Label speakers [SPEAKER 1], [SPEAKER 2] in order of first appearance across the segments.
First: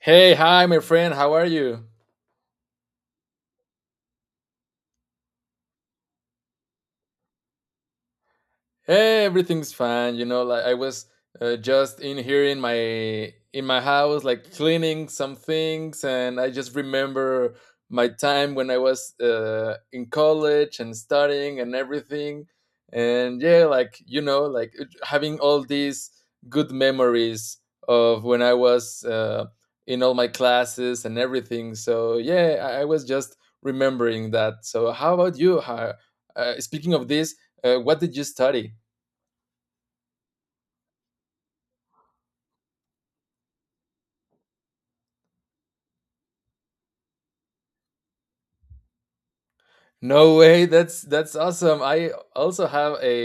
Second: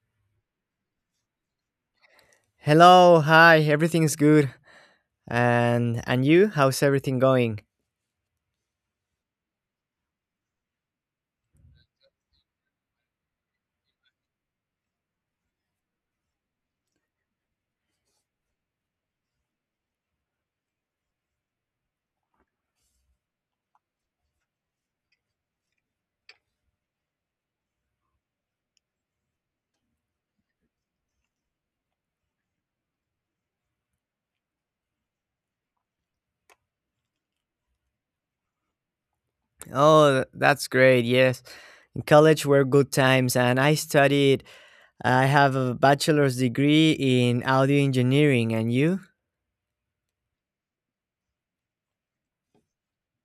[SPEAKER 1] Hey, hi, my friend. How are you?
[SPEAKER 2] Hello, hi, everything's good. And you, how's everything going?
[SPEAKER 1] Hey, everything's fine. Like I was just in here in my house, like cleaning some things, and I just remember my time when I was in college and studying and everything. And yeah, having all these good memories of when I was in all my classes and everything. So yeah, I was just remembering that. So how about you? Speaking of this, what did you study?
[SPEAKER 2] Oh, that's great. Yes. In college were good times and I have a bachelor's degree in audio engineering and you?
[SPEAKER 1] No way, that's awesome. I also have a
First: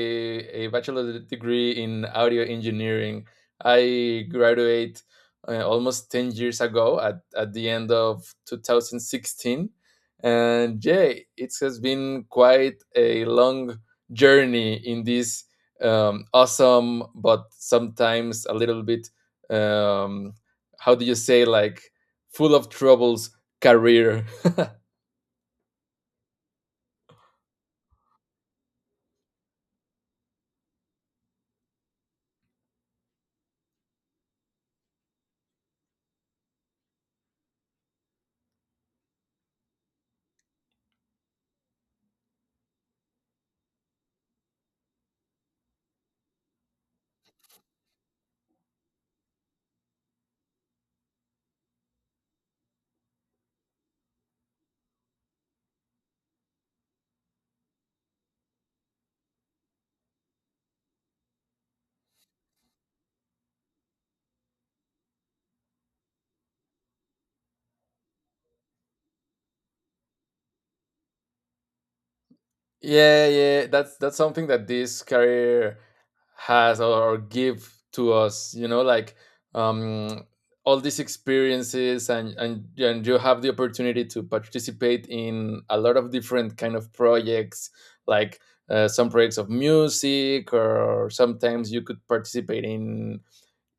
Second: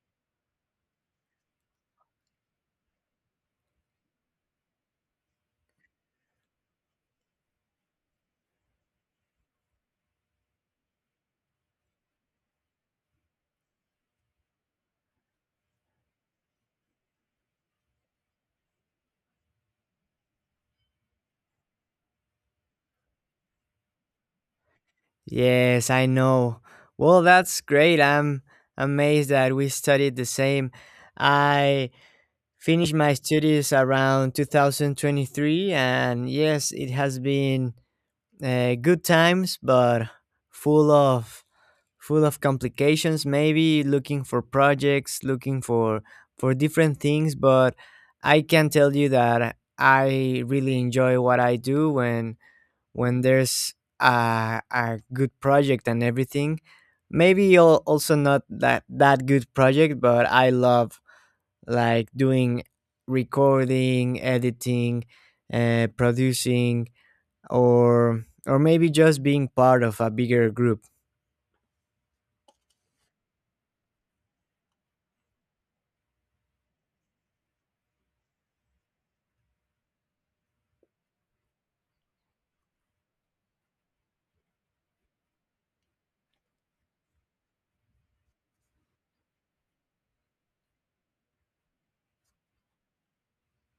[SPEAKER 1] a bachelor degree in audio engineering. I graduate almost 10 years ago at the end of 2016. And yeah, it has been quite a long journey in this awesome, but sometimes a little bit, um, how do you say, like full of troubles career.
[SPEAKER 2] Yes, I know. Well, that's great. I'm amazed that we studied the same. I finished my studies around 2023, and yes, it has been good times but full of full of complications, maybe looking for projects, looking for different things. But I can tell you that I really enjoy what I do when there's a good project and everything, maybe also not that good project, but I love like doing recording, editing, producing, or maybe just being part of a bigger group.
[SPEAKER 1] Yeah, yeah, that's something that this career has or give to us, you know, like um all these experiences and and you have the opportunity to participate in a lot of different kind of projects, like some projects of music, or sometimes you could participate in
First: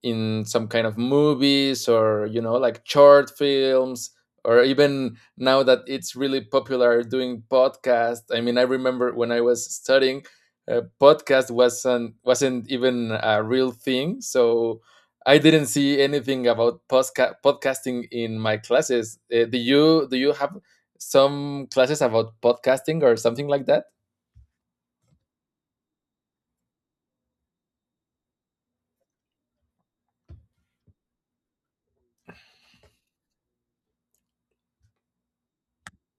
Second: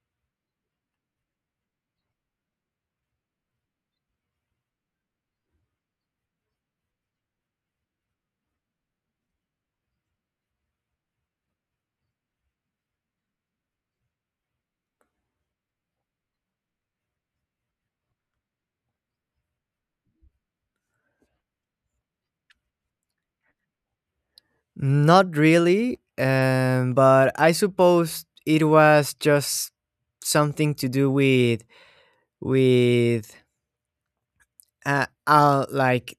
[SPEAKER 1] some kind of movies, or you know like short films, or even now that it's really popular doing podcast. I mean, I remember when I was studying, podcast wasn't even a real thing. So I didn't see anything about podcasting in my classes. Do you have some classes about podcasting or something like that?
[SPEAKER 2] Not really, but I suppose it was just something to do with with like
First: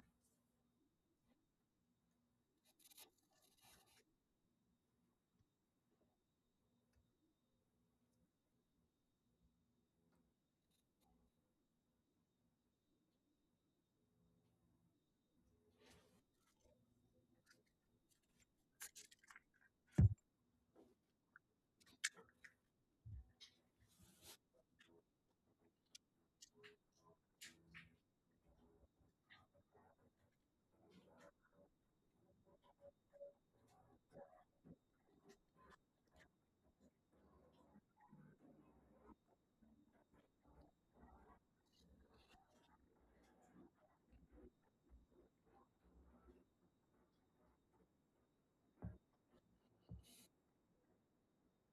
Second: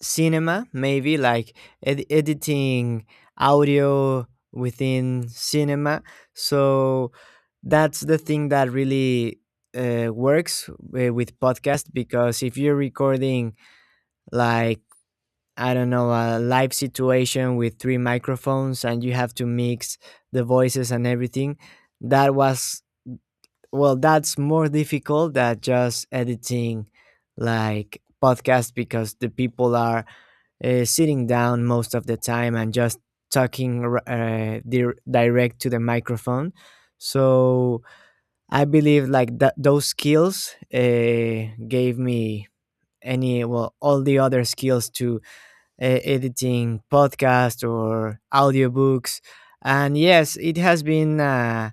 [SPEAKER 2] cinema, maybe like editing audio within cinema. So that's the thing that really works with podcast, because if you're recording like, I don't know, a live situation with three microphones, and you have to mix the voices and everything. That was, well, that's more difficult than just editing like podcast, because the people are sitting down most of the time and just talking direct to the microphone. So I believe like that those skills gave me any well all the other skills to editing podcasts or audiobooks. And yes, it has been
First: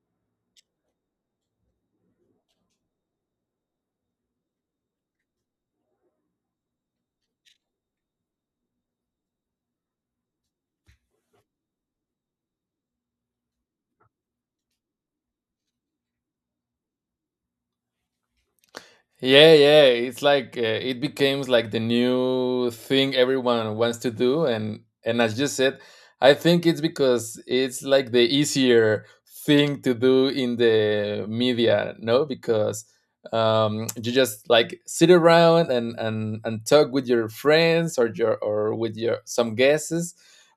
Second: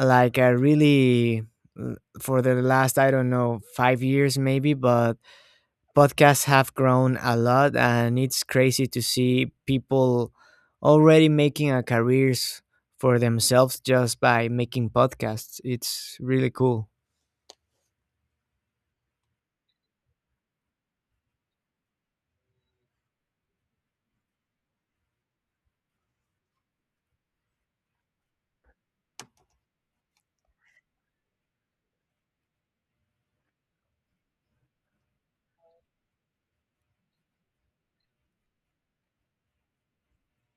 [SPEAKER 2] like a really, for the last I don't know, 5 years maybe, but podcasts have grown a lot, and it's crazy to see people already making a careers for themselves just by making podcasts. It's really cool.
[SPEAKER 1] Yeah, yeah. It's like, it becomes like the new thing everyone wants to do, and as you said, I think it's because it's like the easier thing to do in the media, no? Because, you just like sit around and and talk with your friends or your or with your some guests,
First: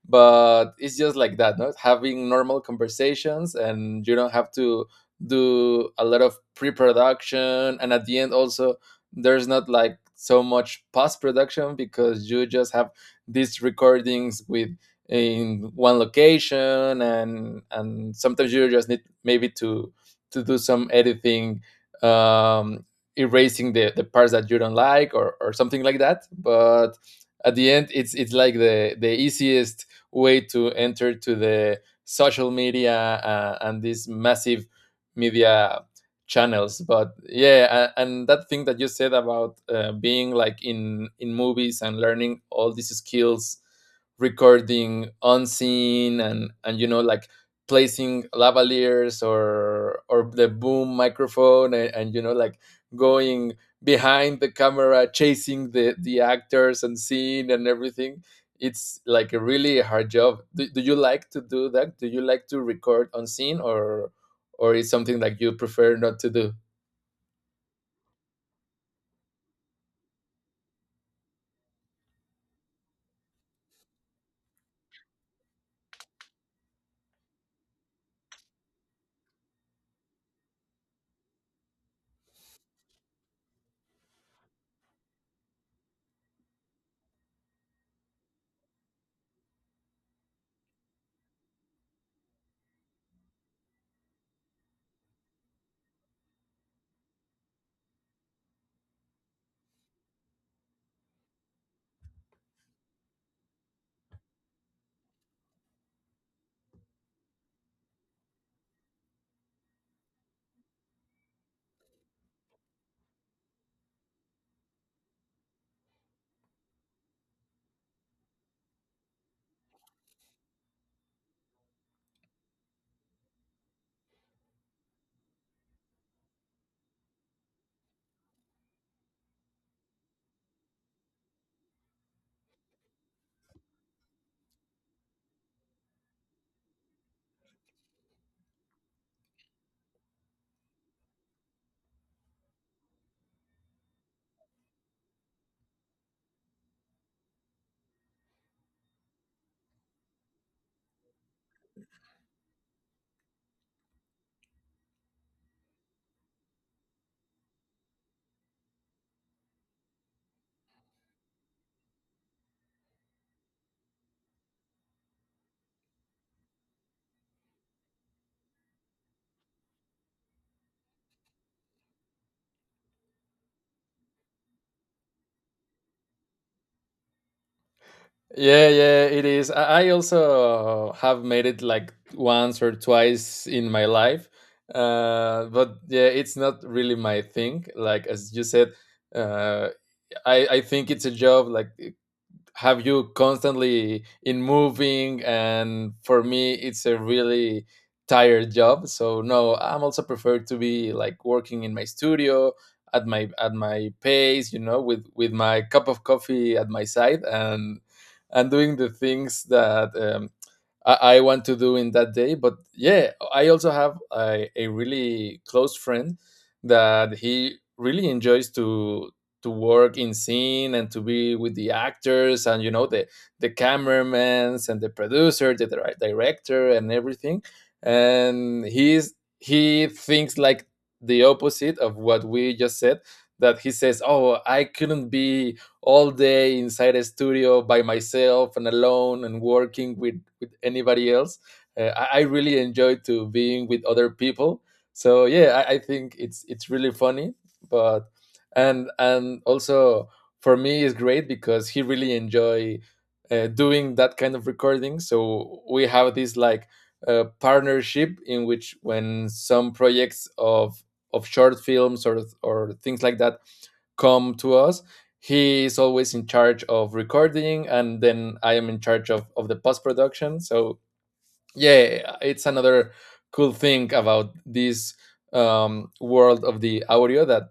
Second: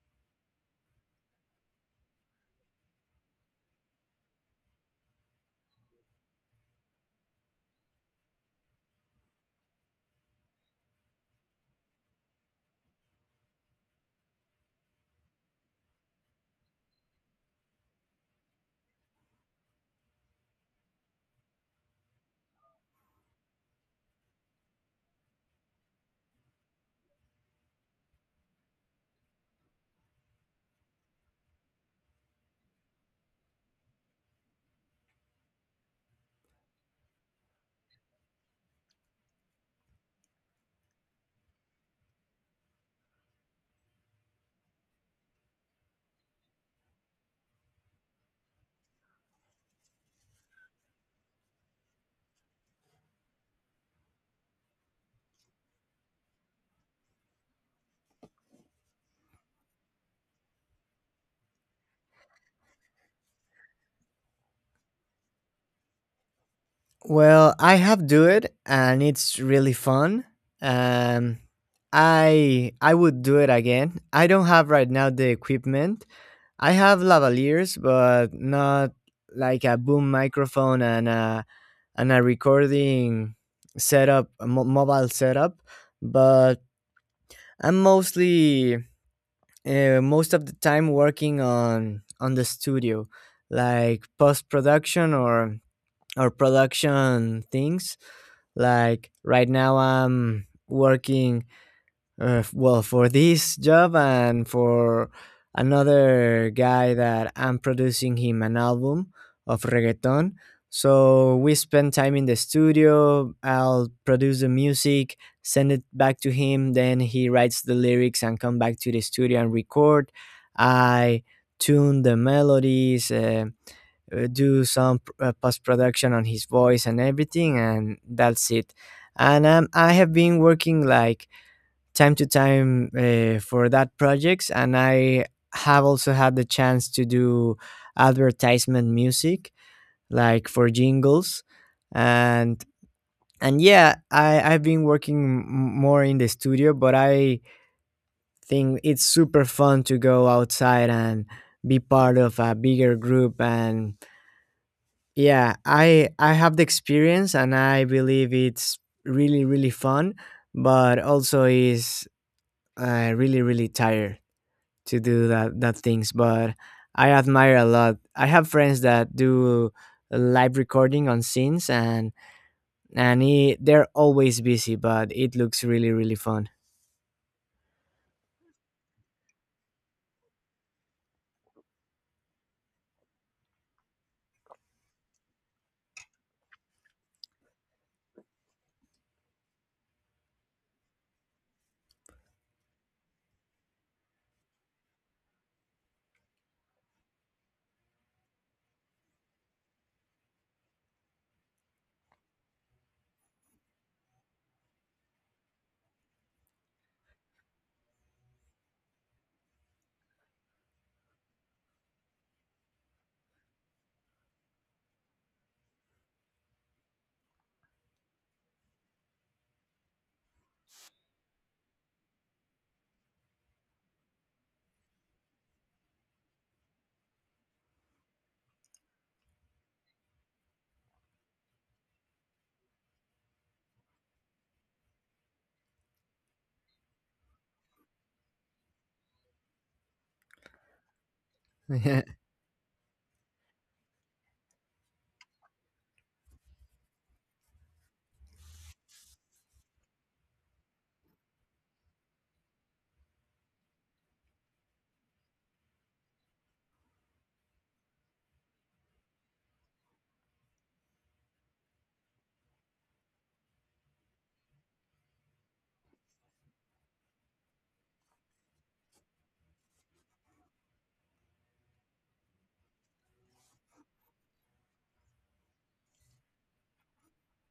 [SPEAKER 1] but it's just like that, no? Having normal conversations, and you don't have to do a lot of pre-production, and at the end also there's not like so much post-production, because you just have these recordings with in one location, and sometimes you just need maybe to do some editing, um erasing the parts that you don't like or something like that. But at the end, it's like the easiest way to enter to the social media, and this massive media channels. But yeah, and that thing that you said about, being like in movies and learning all these skills, recording unseen, and you know like placing lavaliers or the boom microphone, and you know like going behind the camera chasing the actors and scene and everything, it's like a really hard job. Do you like to do that? Do you like to record on scene, or it's something that you prefer not to do?
[SPEAKER 2] Well, I have do it and it's really fun. Um I would do it again. I don't have right now the equipment. I have lavaliers but not like a boom microphone and a recording setup, a mobile setup, but I'm mostly most of the time working on the studio, like post production or production things, like right now. I'm working well, for this job and for another guy that I'm producing him an album of reggaeton. So we spend time in the studio. I'll produce the music, send it back to him. Then he writes the lyrics and come back to the studio and record. I tune the melodies. Do some post production on his voice and everything, and that's it. And I have been working like time to time for that projects, and I have also had the chance to do advertisement music, like for jingles, and and yeah, I've been working more in the studio, but I think it's super fun to go outside and be part of a bigger group, and yeah, I have the experience and I believe it's really really fun, but also is really really tired to do that things. But I admire a lot. I have friends that do live recording on scenes, and they're always busy, but it looks really really fun.
[SPEAKER 1] Yeah, yeah, it is. I also have made it like once or twice in my life. But yeah, it's not really my thing. Like as you said, uh, I think it's a job. Like, have you constantly in moving, and for me it's a really tired job. So no, I'm also preferred to be like working in my studio, at my pace, you know, with my cup of coffee at my side, and doing the things that, I want to do in that day. But yeah, I also have a really close friend that he really enjoys to work in scene, and to be with the actors, and you know, the cameramans, and the producer, the director, and everything. And he thinks like the opposite of what we just said. That he says, "Oh, I couldn't be." All day inside a studio by myself and alone and working with anybody else. I really enjoy to being with other people. So yeah, I think it's really funny, but and also for me is great, because he really enjoy, doing that kind of recording. So we have this like, partnership in which when some projects of short films or things like that come to us, he is always in charge of recording, and then I am in charge of the post production. So yeah, it's another cool thing about this, world of the audio, that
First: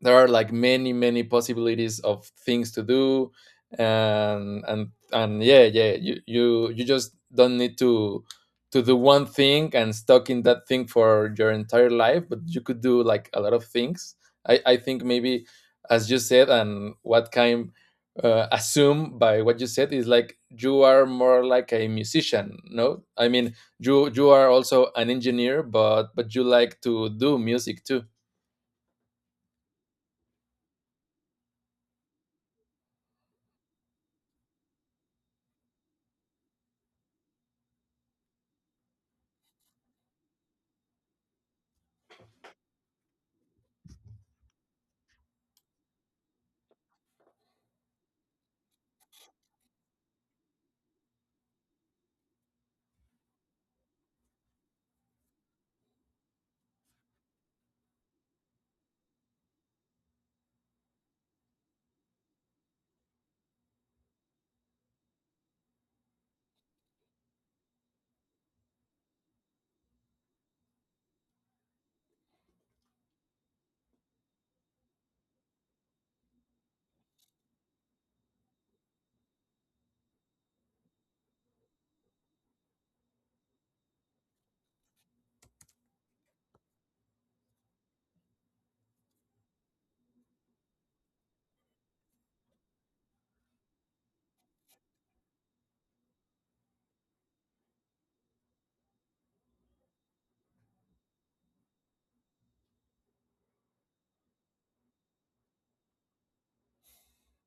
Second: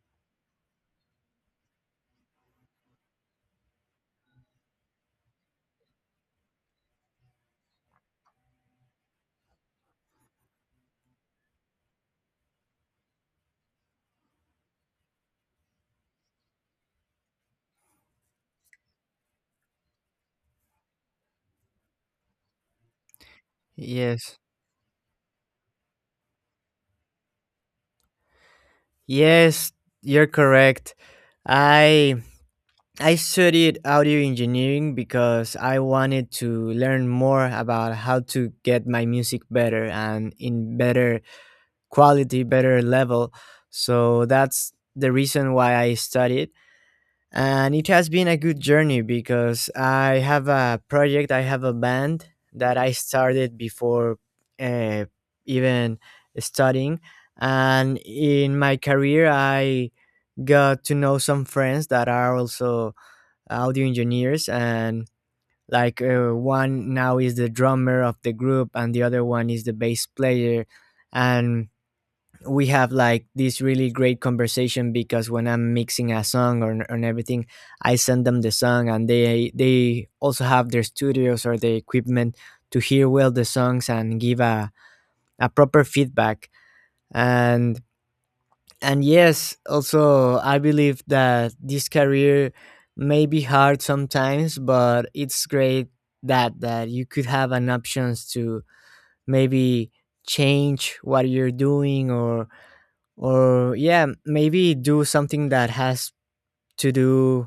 [SPEAKER 1] there are like many many possibilities of things to do, and yeah, yeah, you you just don't need to do one thing and stuck in that thing for your entire life, but you could do like a lot of things. I think maybe, as you said, and what kind, assume by what you said, is like you are more like a musician, no? I mean, you
[SPEAKER 2] yes.
[SPEAKER 1] are also an engineer, but you like to do music too.
[SPEAKER 2] Yes, you're correct. I I studied audio engineering because I wanted to learn more about how to get my music better, and in better quality, better level. So that's the reason why I studied. And it has been a good journey, because I have a project, I have a band that I started before uh, even studying. And in my career, I got to know some friends that are also audio engineers, and like one now is the drummer of the group, and the other one is the bass player, and we have like this really great conversation, because when I'm mixing a song and everything, I send them the song and they also have their studios or the equipment to hear well the songs and give a proper feedback. and and yes, also I believe that this career may be hard sometimes, but it's great that you could have an options to maybe change what you're doing, or yeah, maybe do something that has to do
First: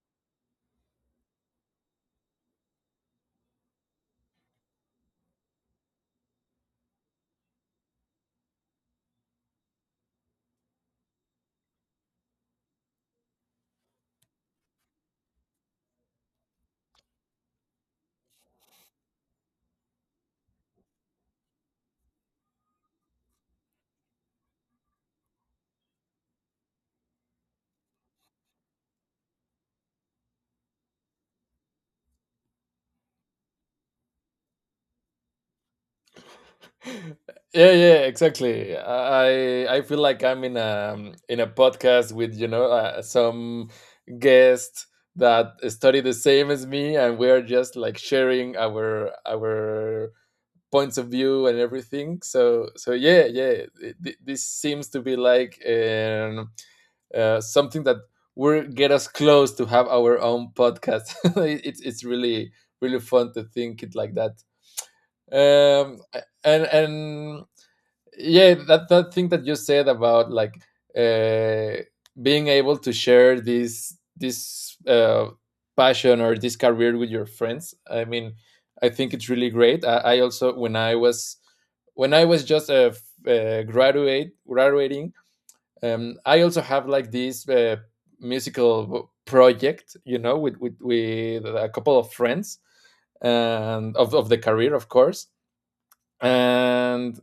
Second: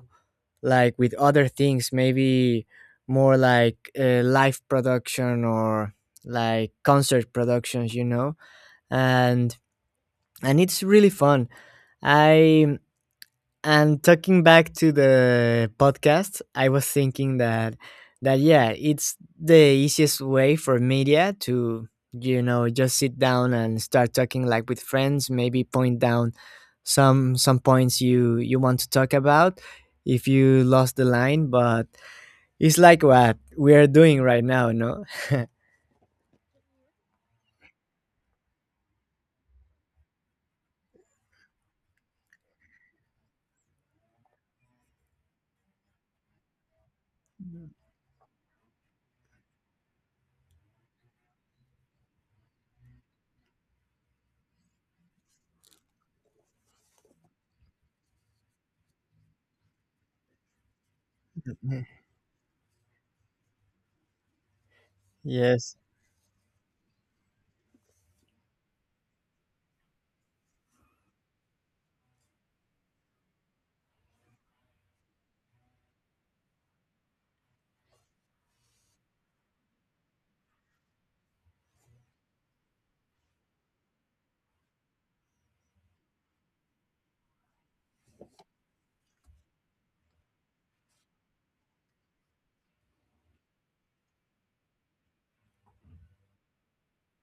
[SPEAKER 2] like with other things, maybe more like live production, or like concert productions, you know. and and it's really fun. I And talking back to the podcast, I was thinking that yeah, it's the easiest way for media to, you know, just sit down and start talking like with friends, maybe point down some points you want to talk about if you lost the line, but it's like what we are doing right now, no?
[SPEAKER 1] Yeah, yeah, exactly. I feel like I'm in a, in a podcast with, you know, some guest that study the same as me, and we're just like sharing our points of view and everything. So so yeah, yeah, this seems to be like, something that will get us close to have our own podcast. It's it's really really fun to think it like that.
[SPEAKER 2] yes.
[SPEAKER 1] And yeah, that that thing that you said about like, uh being able to share this this, passion or this career with your friends, I mean, I think it's really great. I also when I was when I was just a f- graduate graduating, I also have like this, musical project, you know, with with a couple of friends, and of the career, of course. And,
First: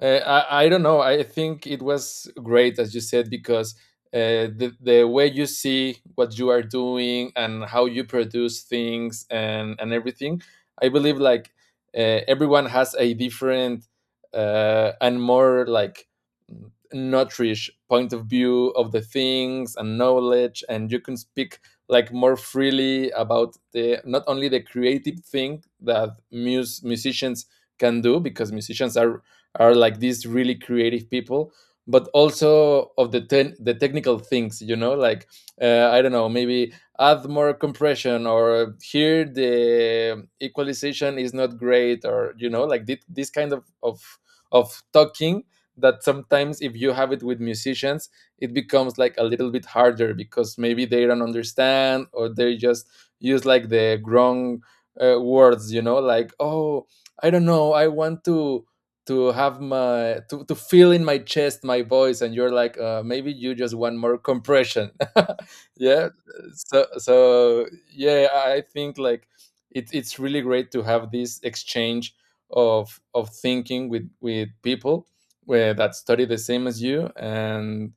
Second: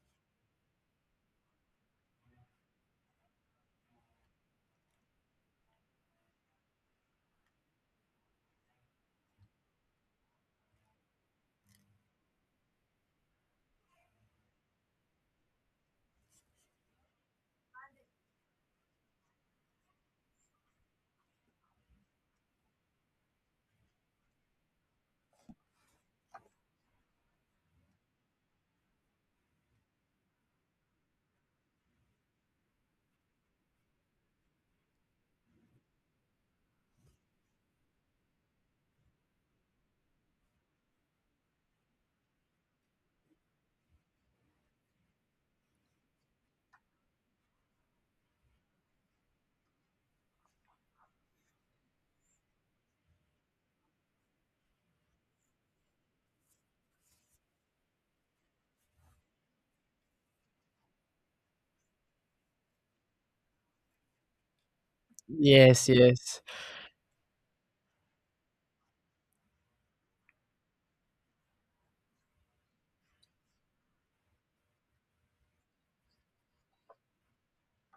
[SPEAKER 1] I don't know. I think it was great, as you said, because, the way you see what you are doing and how you produce things, and everything, I believe like, everyone has a different, and more like n- nutrish point of view of the things and knowledge, and you can speak like more freely about the not only the creative thing that musicians can do, because musicians are like these really creative people, but also of the the technical things, you know, like, I don't know, maybe add more compression, or here the equalization is not great, or you know like this kind of of talking, that sometimes if you have it with musicians, it becomes like a little bit harder, because maybe they don't understand, or they just use like the wrong, words, you know, like, oh, I don't know, I want to have my to feel in my chest my voice, and you're like, maybe you just want more compression.
[SPEAKER 2] Yes,
[SPEAKER 1] Yeah.
[SPEAKER 2] yes.
[SPEAKER 1] So yeah, I think like, it's really great to have this exchange of thinking with people where that study the same as you. and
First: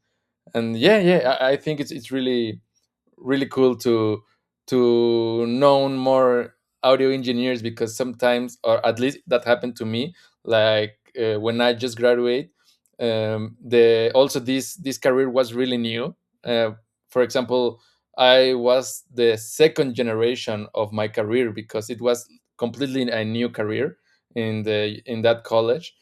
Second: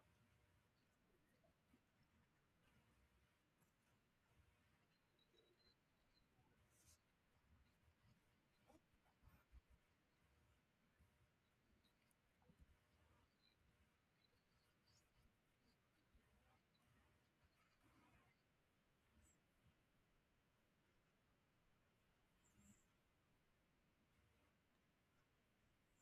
[SPEAKER 1] and yeah, yeah, I think it's really really cool to know more audio engineers, because sometimes, or at least that happened to me, like, when I just graduated, the also this career was really new. Uh, for example, I was the second generation of my career, because it was completely a new career in the in that college.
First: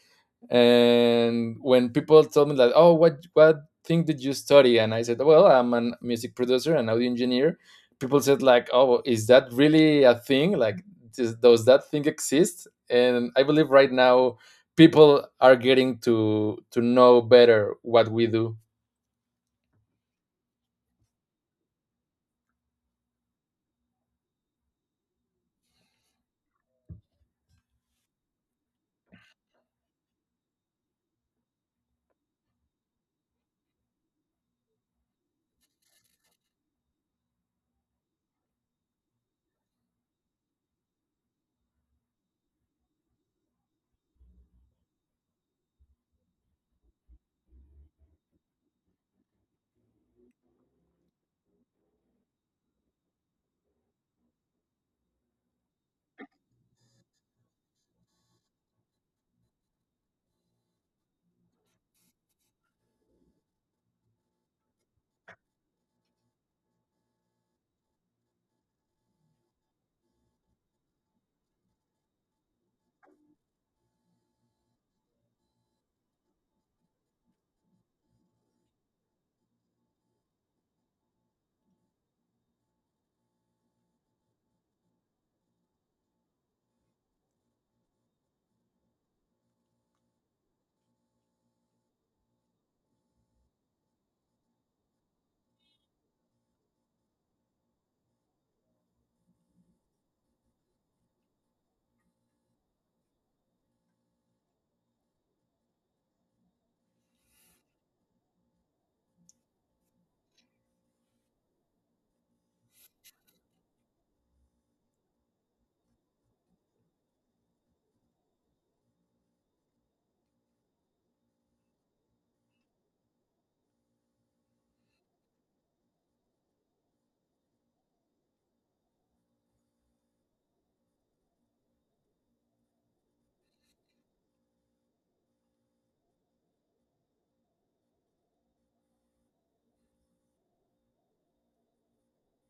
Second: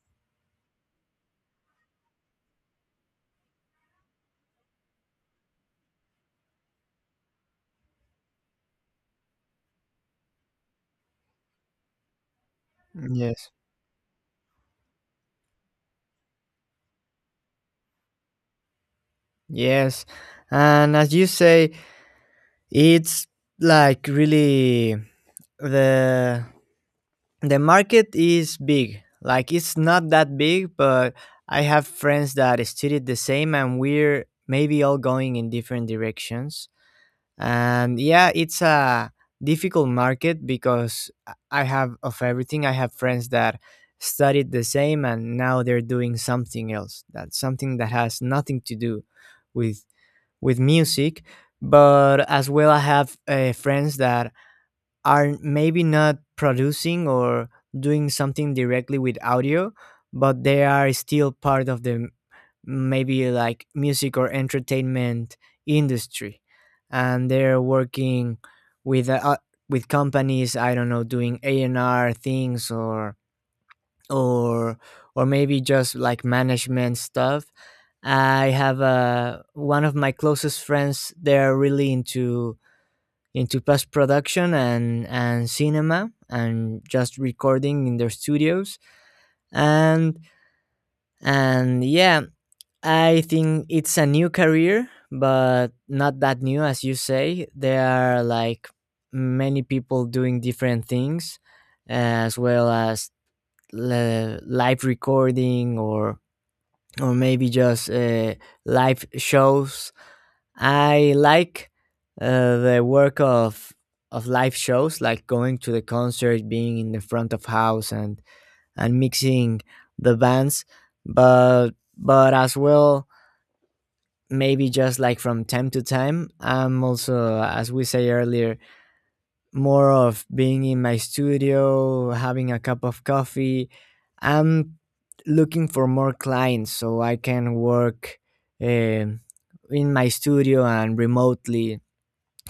[SPEAKER 1] And when people told me that, "Oh, what thing did you study?" And I said, "Well, I'm a music producer and audio engineer." People said, "Like, oh, is that really a thing? Like, does that thing exist?" And I
[SPEAKER 2] Yes.
[SPEAKER 1] believe right now people are getting to know better what we do.
[SPEAKER 2] Yes. And as you say, it's like really, the the market is big, like it's not that big, but I have friends that studied the same, and we're maybe all going in different directions. And yeah, it's a difficult market, because I have of everything. I have friends that studied the same, and now they're doing something else, that's something that has nothing to do with music. But as well, I have friends that are maybe not producing, or doing something directly with audio, but they are still part of the maybe like music or entertainment industry, and they're working with uh, with companies. I don't know, doing A and R things, or or or maybe just like management stuff. I have a One of my closest friends, they're really into post production and cinema and just recording in their studios. and and yeah, I think it's a new career, but not that new, as you say. There are like many people doing different things, as well as live recording, or maybe just live shows. I like the work of live shows, like going to the concert, being in the front of house, and mixing the bands. But but as well, maybe just like from time to time, I'm also, as we say earlier, more of being in my studio, having a cup of coffee. I'm looking for more clients so I can work um in my studio and remotely.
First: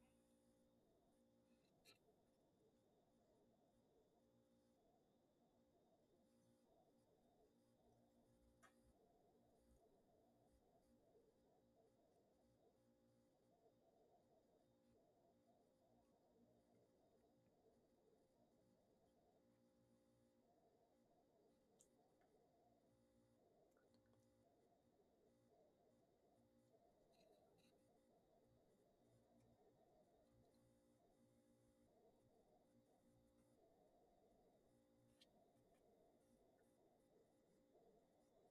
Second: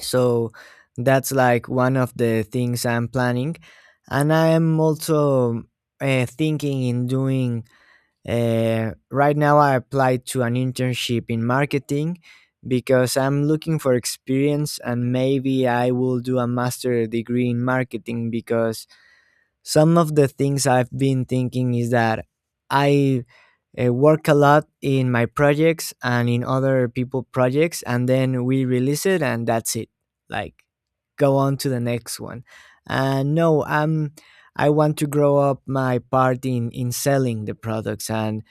[SPEAKER 2] So that's like one of the things I'm planning. And I am also thinking in doing, right now I applied to an internship in marketing, because I'm looking for experience, and maybe I will do a master degree in marketing, because some of the things I've been thinking is that I work a lot in my projects and in other people projects, and then we release it and that's it, like go on to the next one. And no, I want to grow up my part in selling the products, and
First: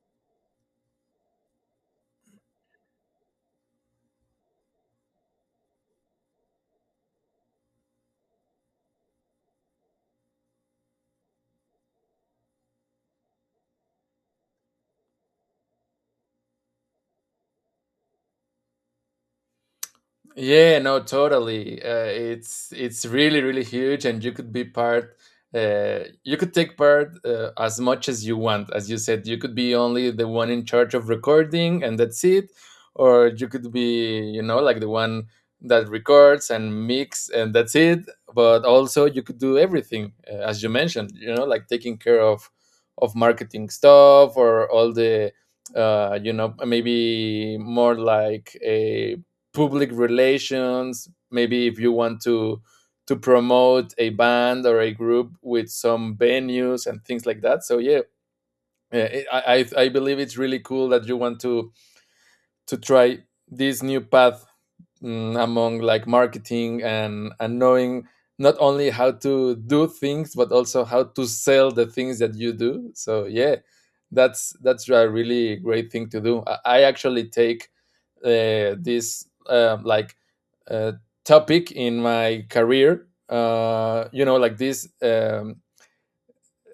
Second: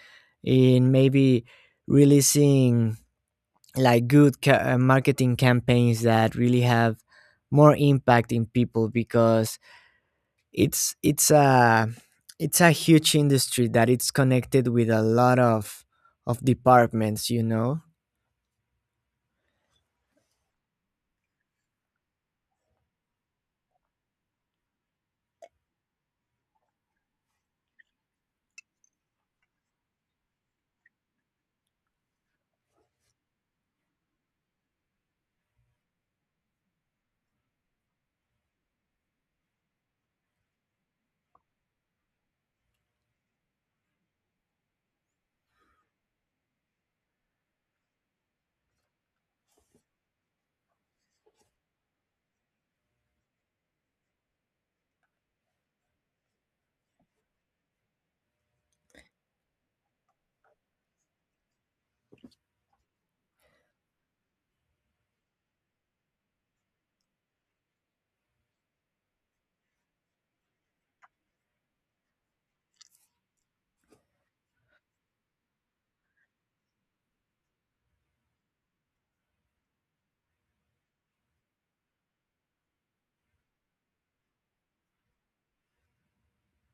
[SPEAKER 2] in maybe releasing like good marketing campaigns that really have more impact in people, because it's it's a it's a huge industry that it's connected with a lot of departments, you know.
[SPEAKER 1] Yeah, no, totally. It's really really huge, and you could be part. You could take part, as much as you want. As you said, you could be only the one in charge of recording, and that's it. Or you could be, you know, like the one that records and mix, and that's it. But also, you could do everything, as you mentioned. You know, like taking care of marketing stuff, or all the, you know, maybe more like a public relations, maybe, if you want to promote a band or a group with some venues and things like that. So yeah, yeah, I believe it's really cool that you want to try this new path, mm, among like marketing, and knowing not only how to do things, but also how to sell the things that you do. So yeah, that's a really great thing to do. I actually take, this like uh, topic in my career. You know, like this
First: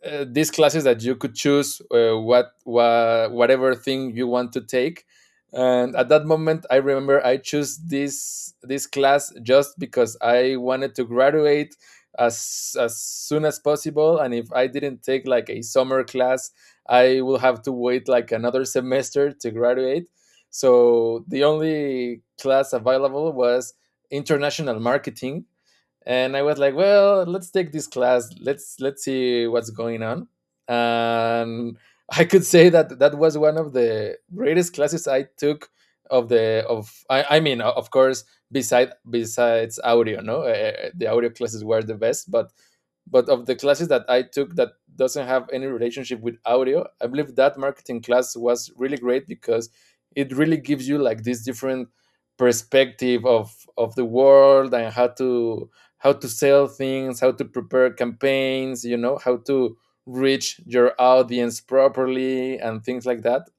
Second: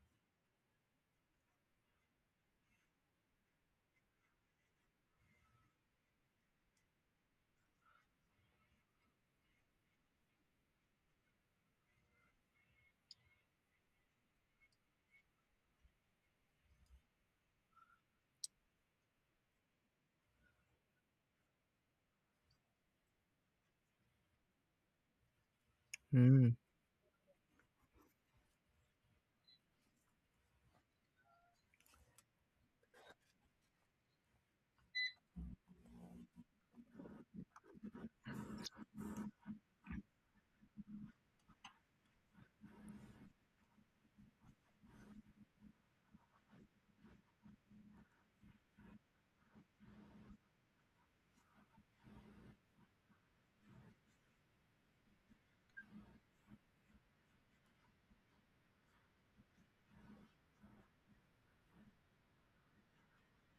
[SPEAKER 1] these classes that you could choose, whatever thing you want to take. And at that moment I remember I chose this class just because I wanted to graduate as soon as possible, and if I didn't take like a summer class, I will have to wait like another semester to graduate. So the only class available was international marketing, and I
[SPEAKER 2] Mm,
[SPEAKER 1] was like, well, let's take this class. Let's see what's going on. And I could say that that was one of the greatest classes I took of the of I mean, of course, besides audio, no the audio classes were the best, but of the classes that I took that doesn't have any relationship with audio, I believe that marketing class was really great because it really gives you like this different perspective of the world and how to sell things, how to prepare campaigns, you know, how to reach your audience properly and things like that.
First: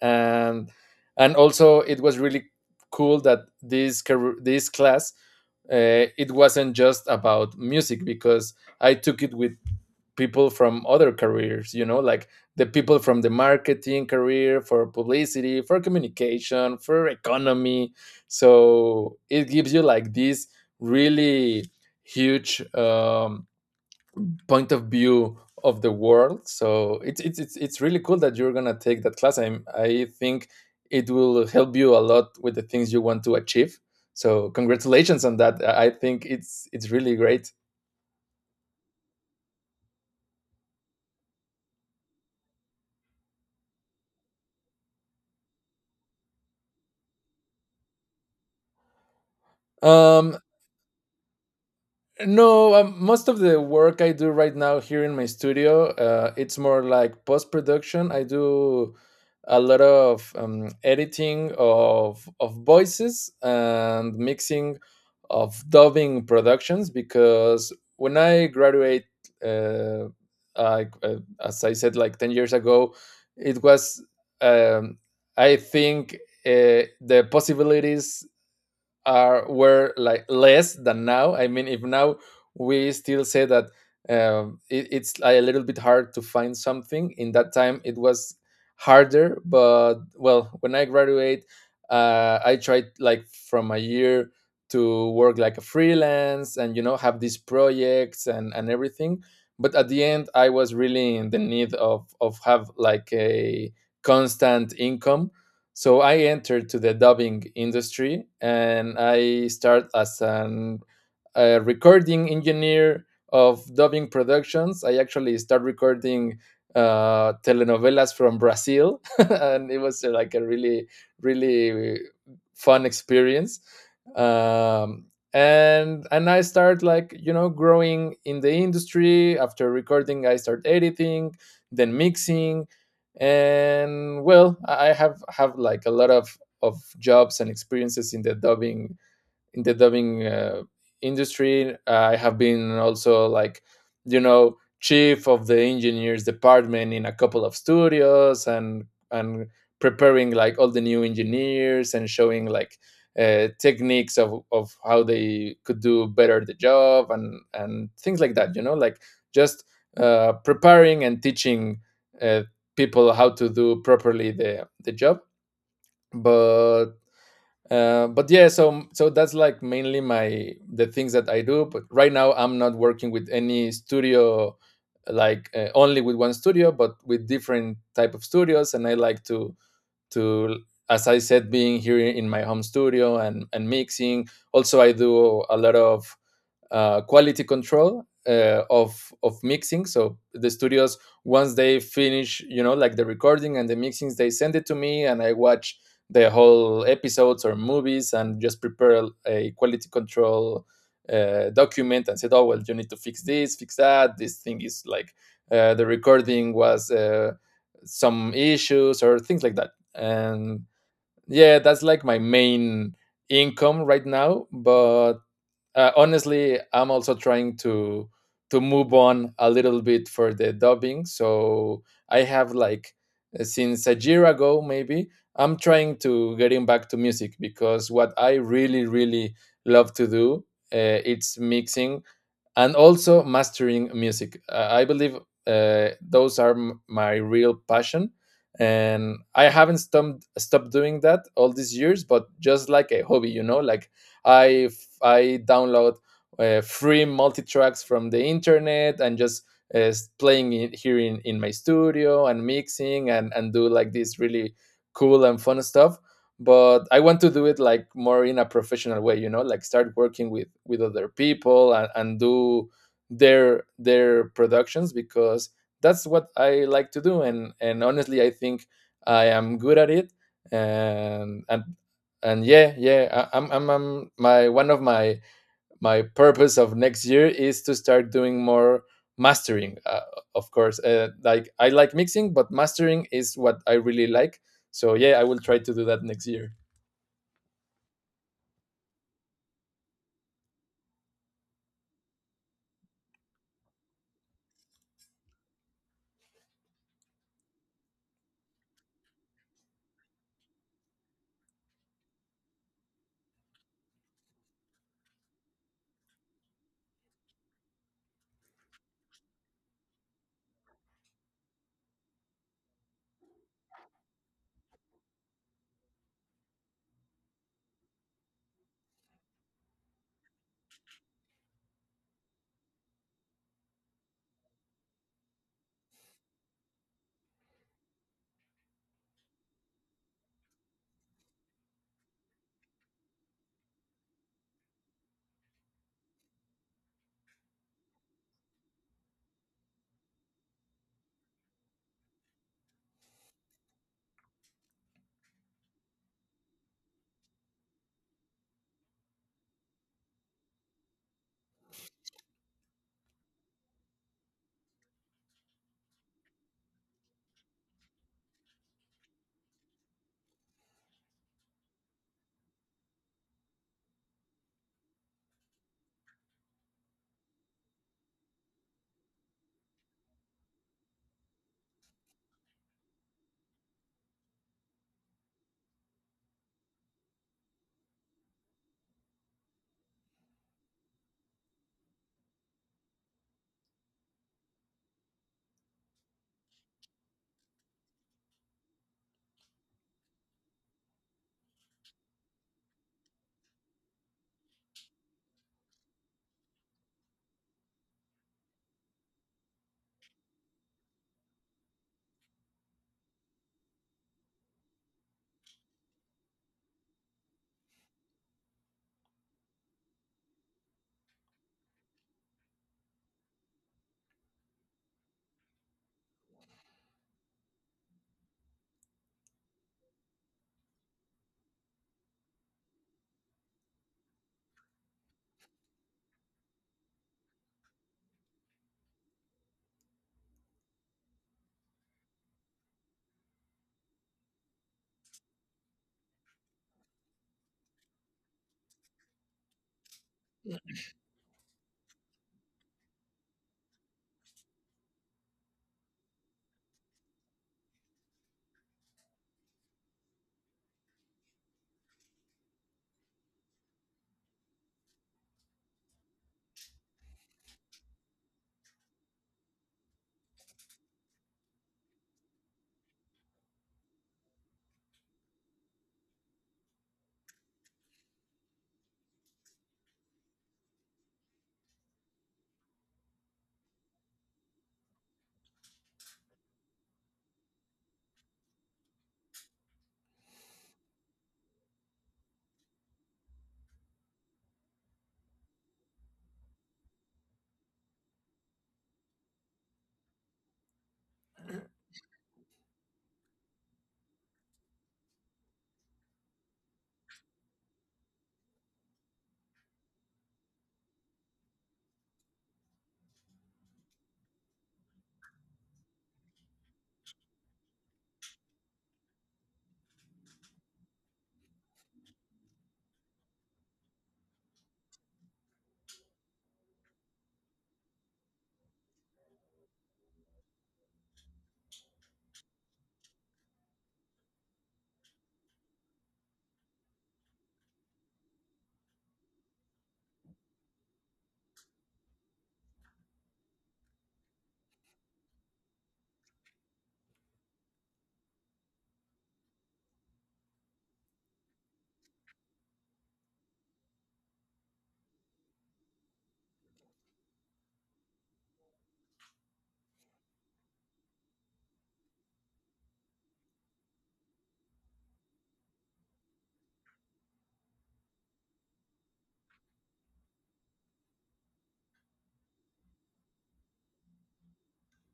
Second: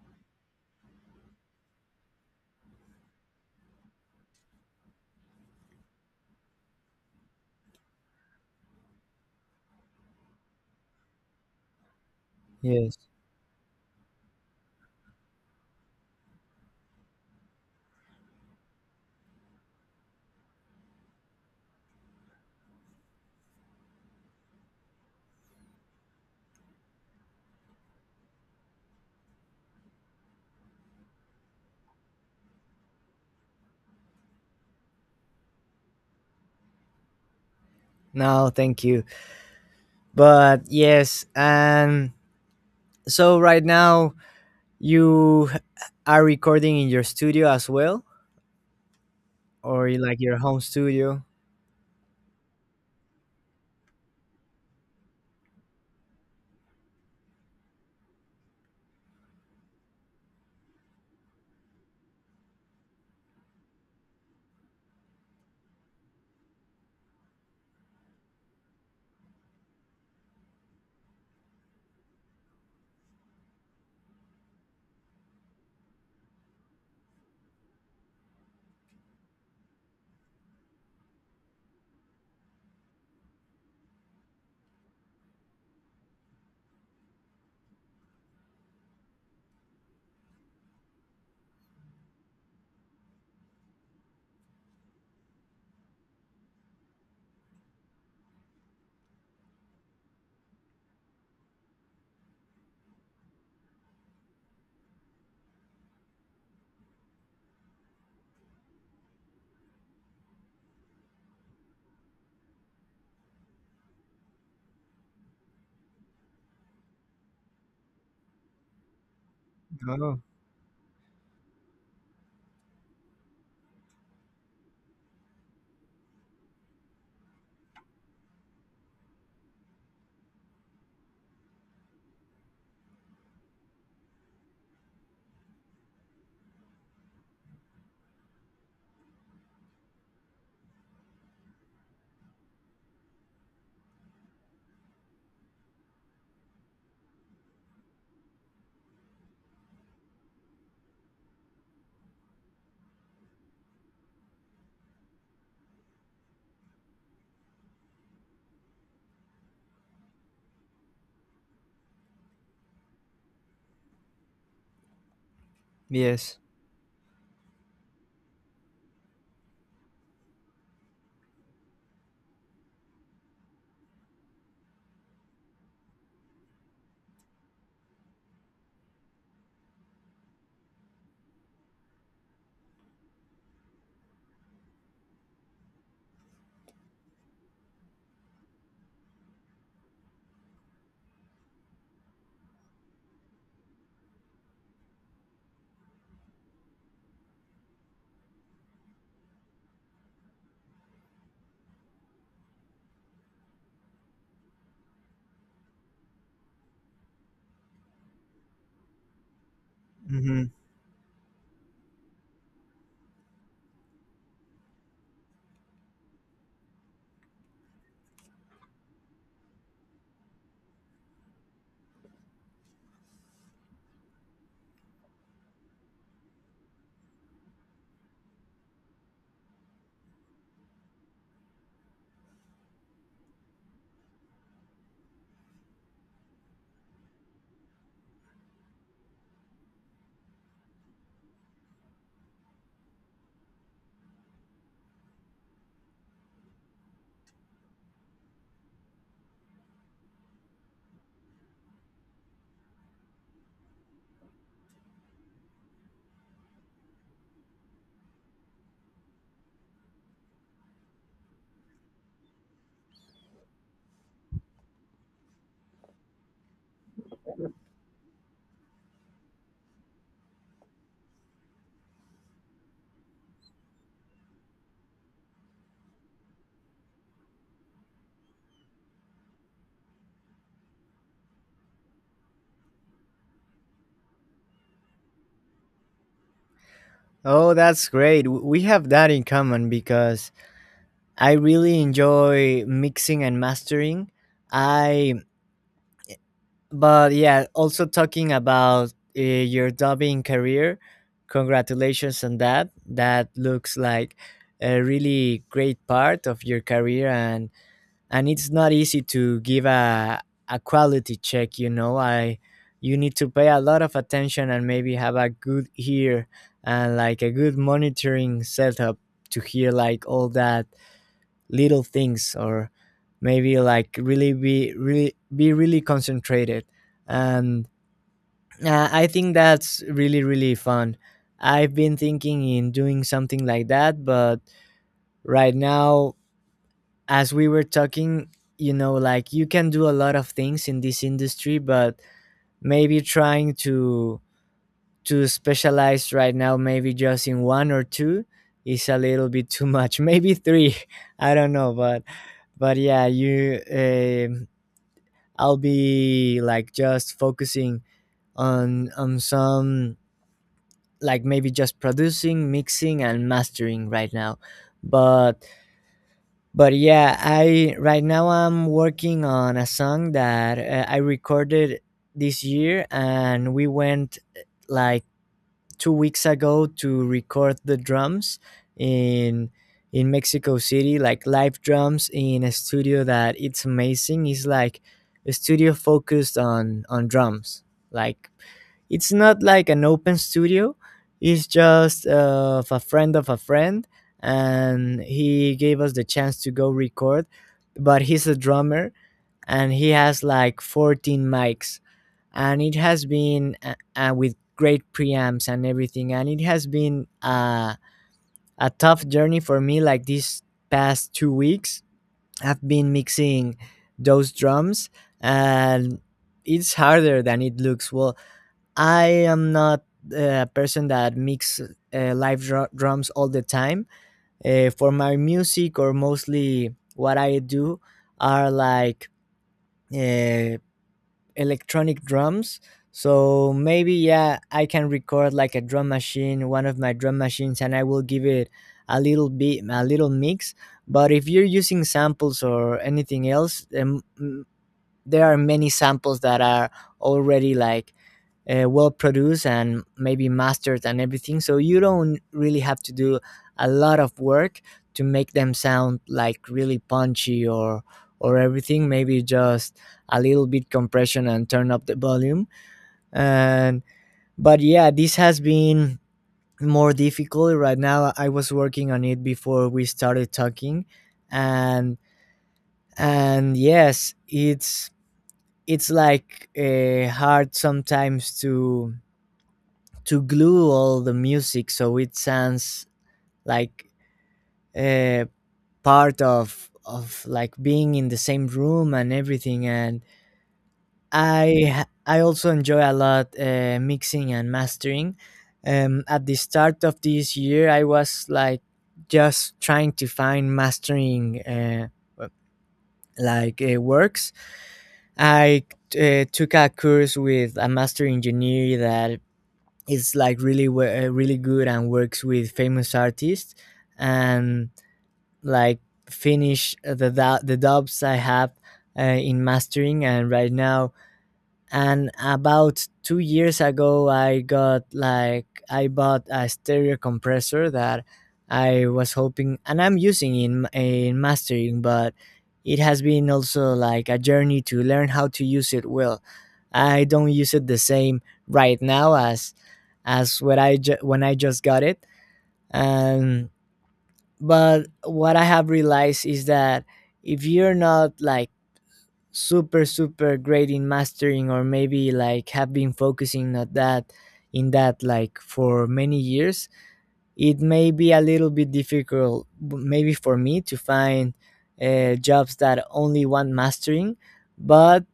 [SPEAKER 1] And and also it was really cool that this class, it wasn't just about music because I took it with people from other careers, you know, like the
[SPEAKER 2] yes.
[SPEAKER 1] people from the marketing career, for publicity, for communication, for economy. So it gives you like this really huge point of view of the world. So it's really cool that you're gonna take that class. I think it will help you a lot with the things you want to achieve. So congratulations on that. I think it's really great.
[SPEAKER 2] No, thank you. But yes, and so right now you h- are recording in your studio as well, or in like your
[SPEAKER 1] um
[SPEAKER 2] home studio.
[SPEAKER 1] No, most of the work I do right now here in my studio, it's more like post production. I do a lot of editing of voices and mixing of dubbing productions. Because when I graduate, uh, as I said, like 10 years ago, it was, um, I think, the possibilities are were like less than now. I mean, if now we still say that, it's like a little bit hard to find something, in that time it was harder. But well, when I graduate, I tried like from a year to work like a freelance, and you know, have these projects and everything. But at the end, I was really in the need of have like a constant income. So I entered to the dubbing industry and I started as an a recording engineer of dubbing productions. I actually start recording telenovelas from Brazil, and it was
[SPEAKER 2] Oh,
[SPEAKER 1] like a really, really fun experience. Um, and I start, like, you know, growing in the industry. After recording, I start editing, then mixing, and well, I have like a lot of jobs and experiences in the dubbing industry. I have been also like, you know, chief of the engineers department in a couple of studios, and preparing like all the new engineers and showing like techniques of how they could do better the job, and things like that, you know, like just preparing and teaching uh, people how to do properly the job.
[SPEAKER 2] yes.
[SPEAKER 1] But but yeah, so so that's like mainly my the things that I do. But right now, I'm not working with any studio, like only with one studio, but with different type of studios. And I like to, as I said, being here in my home studio and mixing. Also, I do a lot of quality control of mixing. So the studios, once they finish, you know, like the recording and the mixings, they send it to me, and I watch the whole episodes or movies and just prepare a quality control document and said, oh well, you need to fix this, fix that. This thing is like, the recording was, some issues or things like that.
[SPEAKER 2] Hmm.
[SPEAKER 1] And yeah, that's like my main income right now. But honestly, I'm also trying to move on a little bit for the dubbing. So I have like since a year ago, maybe, I'm trying to getting back to music because what I really really love to do, it's mixing and also mastering music. I believe those are my real passion, and I haven't stopped doing that all these years. But just like a hobby, you know, like I I download free multi tracks from the internet and just. Playing it here in my studio and mixing and do like this really cool and fun stuff. But I want to do it like more in a professional way, you know, like start working with other people and do their productions because that's what I like to do. And honestly I think I am good at it. And and yeah, yeah, I, I'm my one of my my purpose of next year is to start doing more mastering. Of course, like I like mixing, but mastering is what I really like. So yeah, I will try to do that next year.
[SPEAKER 2] Oh, that's great. W- We have that in common, because I really enjoy mixing and mastering. I But yeah, also talking about your dubbing career, congratulations on that. That looks like a really great part of your career, and it's not easy to give a quality check. You know, I you need to pay a lot of attention, and maybe have a good ear and like a good monitoring setup to hear like all that little things, or maybe like really concentrated. And I think that's really really fun. I've been thinking in doing something like that, but right now, as we were talking, you know, like you can do a lot of things in this industry, but maybe trying to specialize right now, maybe just in one or two is a little bit too much. maybe three, I don't know. But yeah, you, I'll be like just focusing on some, like maybe just producing, mixing, and mastering right now. but but yeah, I right now I'm working on a song that I recorded this year, and we went like 2 weeks ago to record the drums in Mexico City, like live drums in a studio that it's amazing. It's like a studio focused on drums. Like, it's not like an open studio. It's just of a friend, and he gave us the chance to go record. But he's a drummer, and he has like 14 mics, and it has been with great preamps and everything. And it has been a tough journey for me, like these past 2 weeks I've been mixing those drums. And it's harder than it looks. Well, I am not a person that mix live drums all the time for my music. Or mostly what I do are like uh, electronic drums. So maybe yeah, I can record like a drum machine, one of my drum machines, and I will give it a little mix. But if you're using samples or anything else, there are many samples that are already like well produced and maybe mastered and everything. So you don't really have to do a lot of work to make them sound like really punchy or everything. Maybe just a little bit compression and turn up the volume. And but yeah, this has been more difficult right now. I was working on it before we started talking, and and yes, it's like hard sometimes to glue all the music so it sounds like uh, part of like being in the same room and everything. And i I also enjoy a lot mixing and mastering. At the start of this year I was like just trying to find mastering works. I took a course with a master engineer that it's like really good and works with famous artists. And like finish the the dubs I have uh, in mastering. And right now, and about 2 years ago, I got like I bought a stereo compressor that I was hoping, and I'm using in mastering. But it has been also like a journey to learn how to use it well. I don't use it the same right now as when I when I just got it. And but what I have realized is that if you're not like super super great in mastering, or maybe like have been focusing on that in that like for many years, it may be a little bit difficult, maybe for me to find jobs that only want mastering. But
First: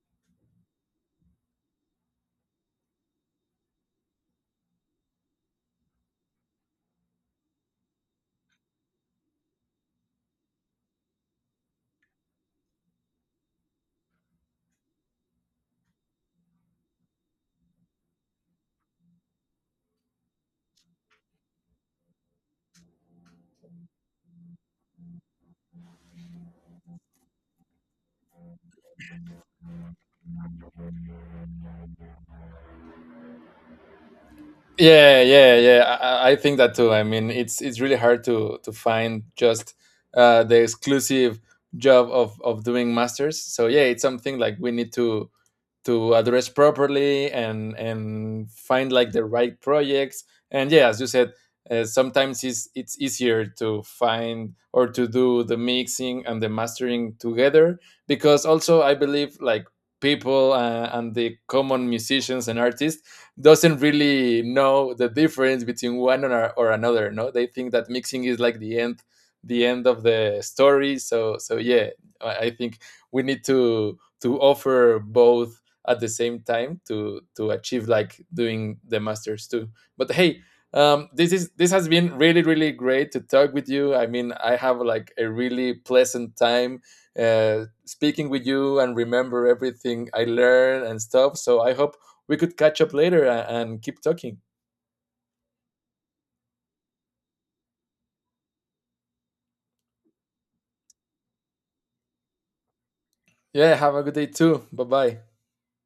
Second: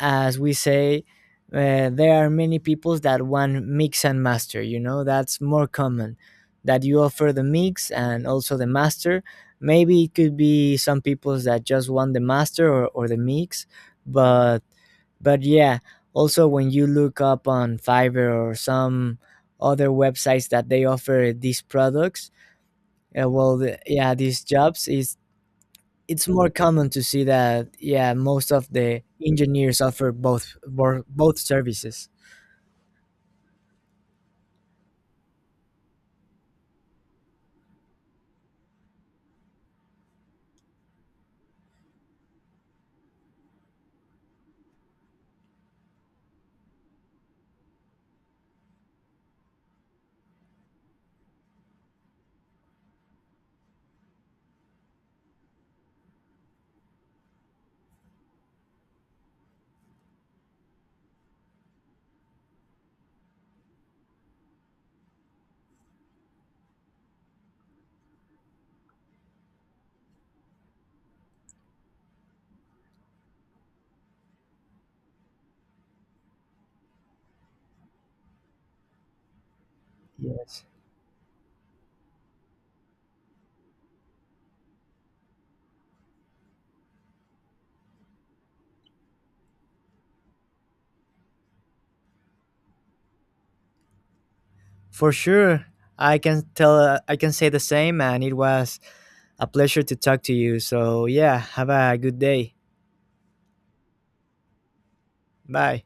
[SPEAKER 2] as we say, there are many people that want mix and master, you know, that's more common, that you offer the mix and also the master. Maybe it could be some people that just want the master, or the mix. but but yeah, also when you look up on fiverr or some other websites that they offer these products, yeah, these jobs is it's more common to see that yeah, most of the engineers offer both both services.
[SPEAKER 1] Yeah, yeah, yeah. I think that too. I mean, it's really hard to find just the exclusive job of doing masters. So yeah, it's something like we need to address properly, and find like the right projects. And yeah, as you said, sometimes it's easier to find or to do the mixing and the mastering together. Because also I believe like people, and the common musicians and artists, doesn't really know the difference between one or another, no, they think that mixing is like the end of the story. So so yeah, I think we need to offer both at the same time to achieve like doing the masters too. But hey,
[SPEAKER 2] Yes,
[SPEAKER 1] this has been really really great to talk with you. I mean, I have like a really pleasant time speaking with you and remember everything I learned and stuff. So I hope we could catch up later and keep talking.
[SPEAKER 2] for sure. I can tell, I can say the same, and it was a pleasure to talk to you. So, yeah, have a good day.
[SPEAKER 1] Yeah, have a good day too. Bye bye.
[SPEAKER 2] Bye.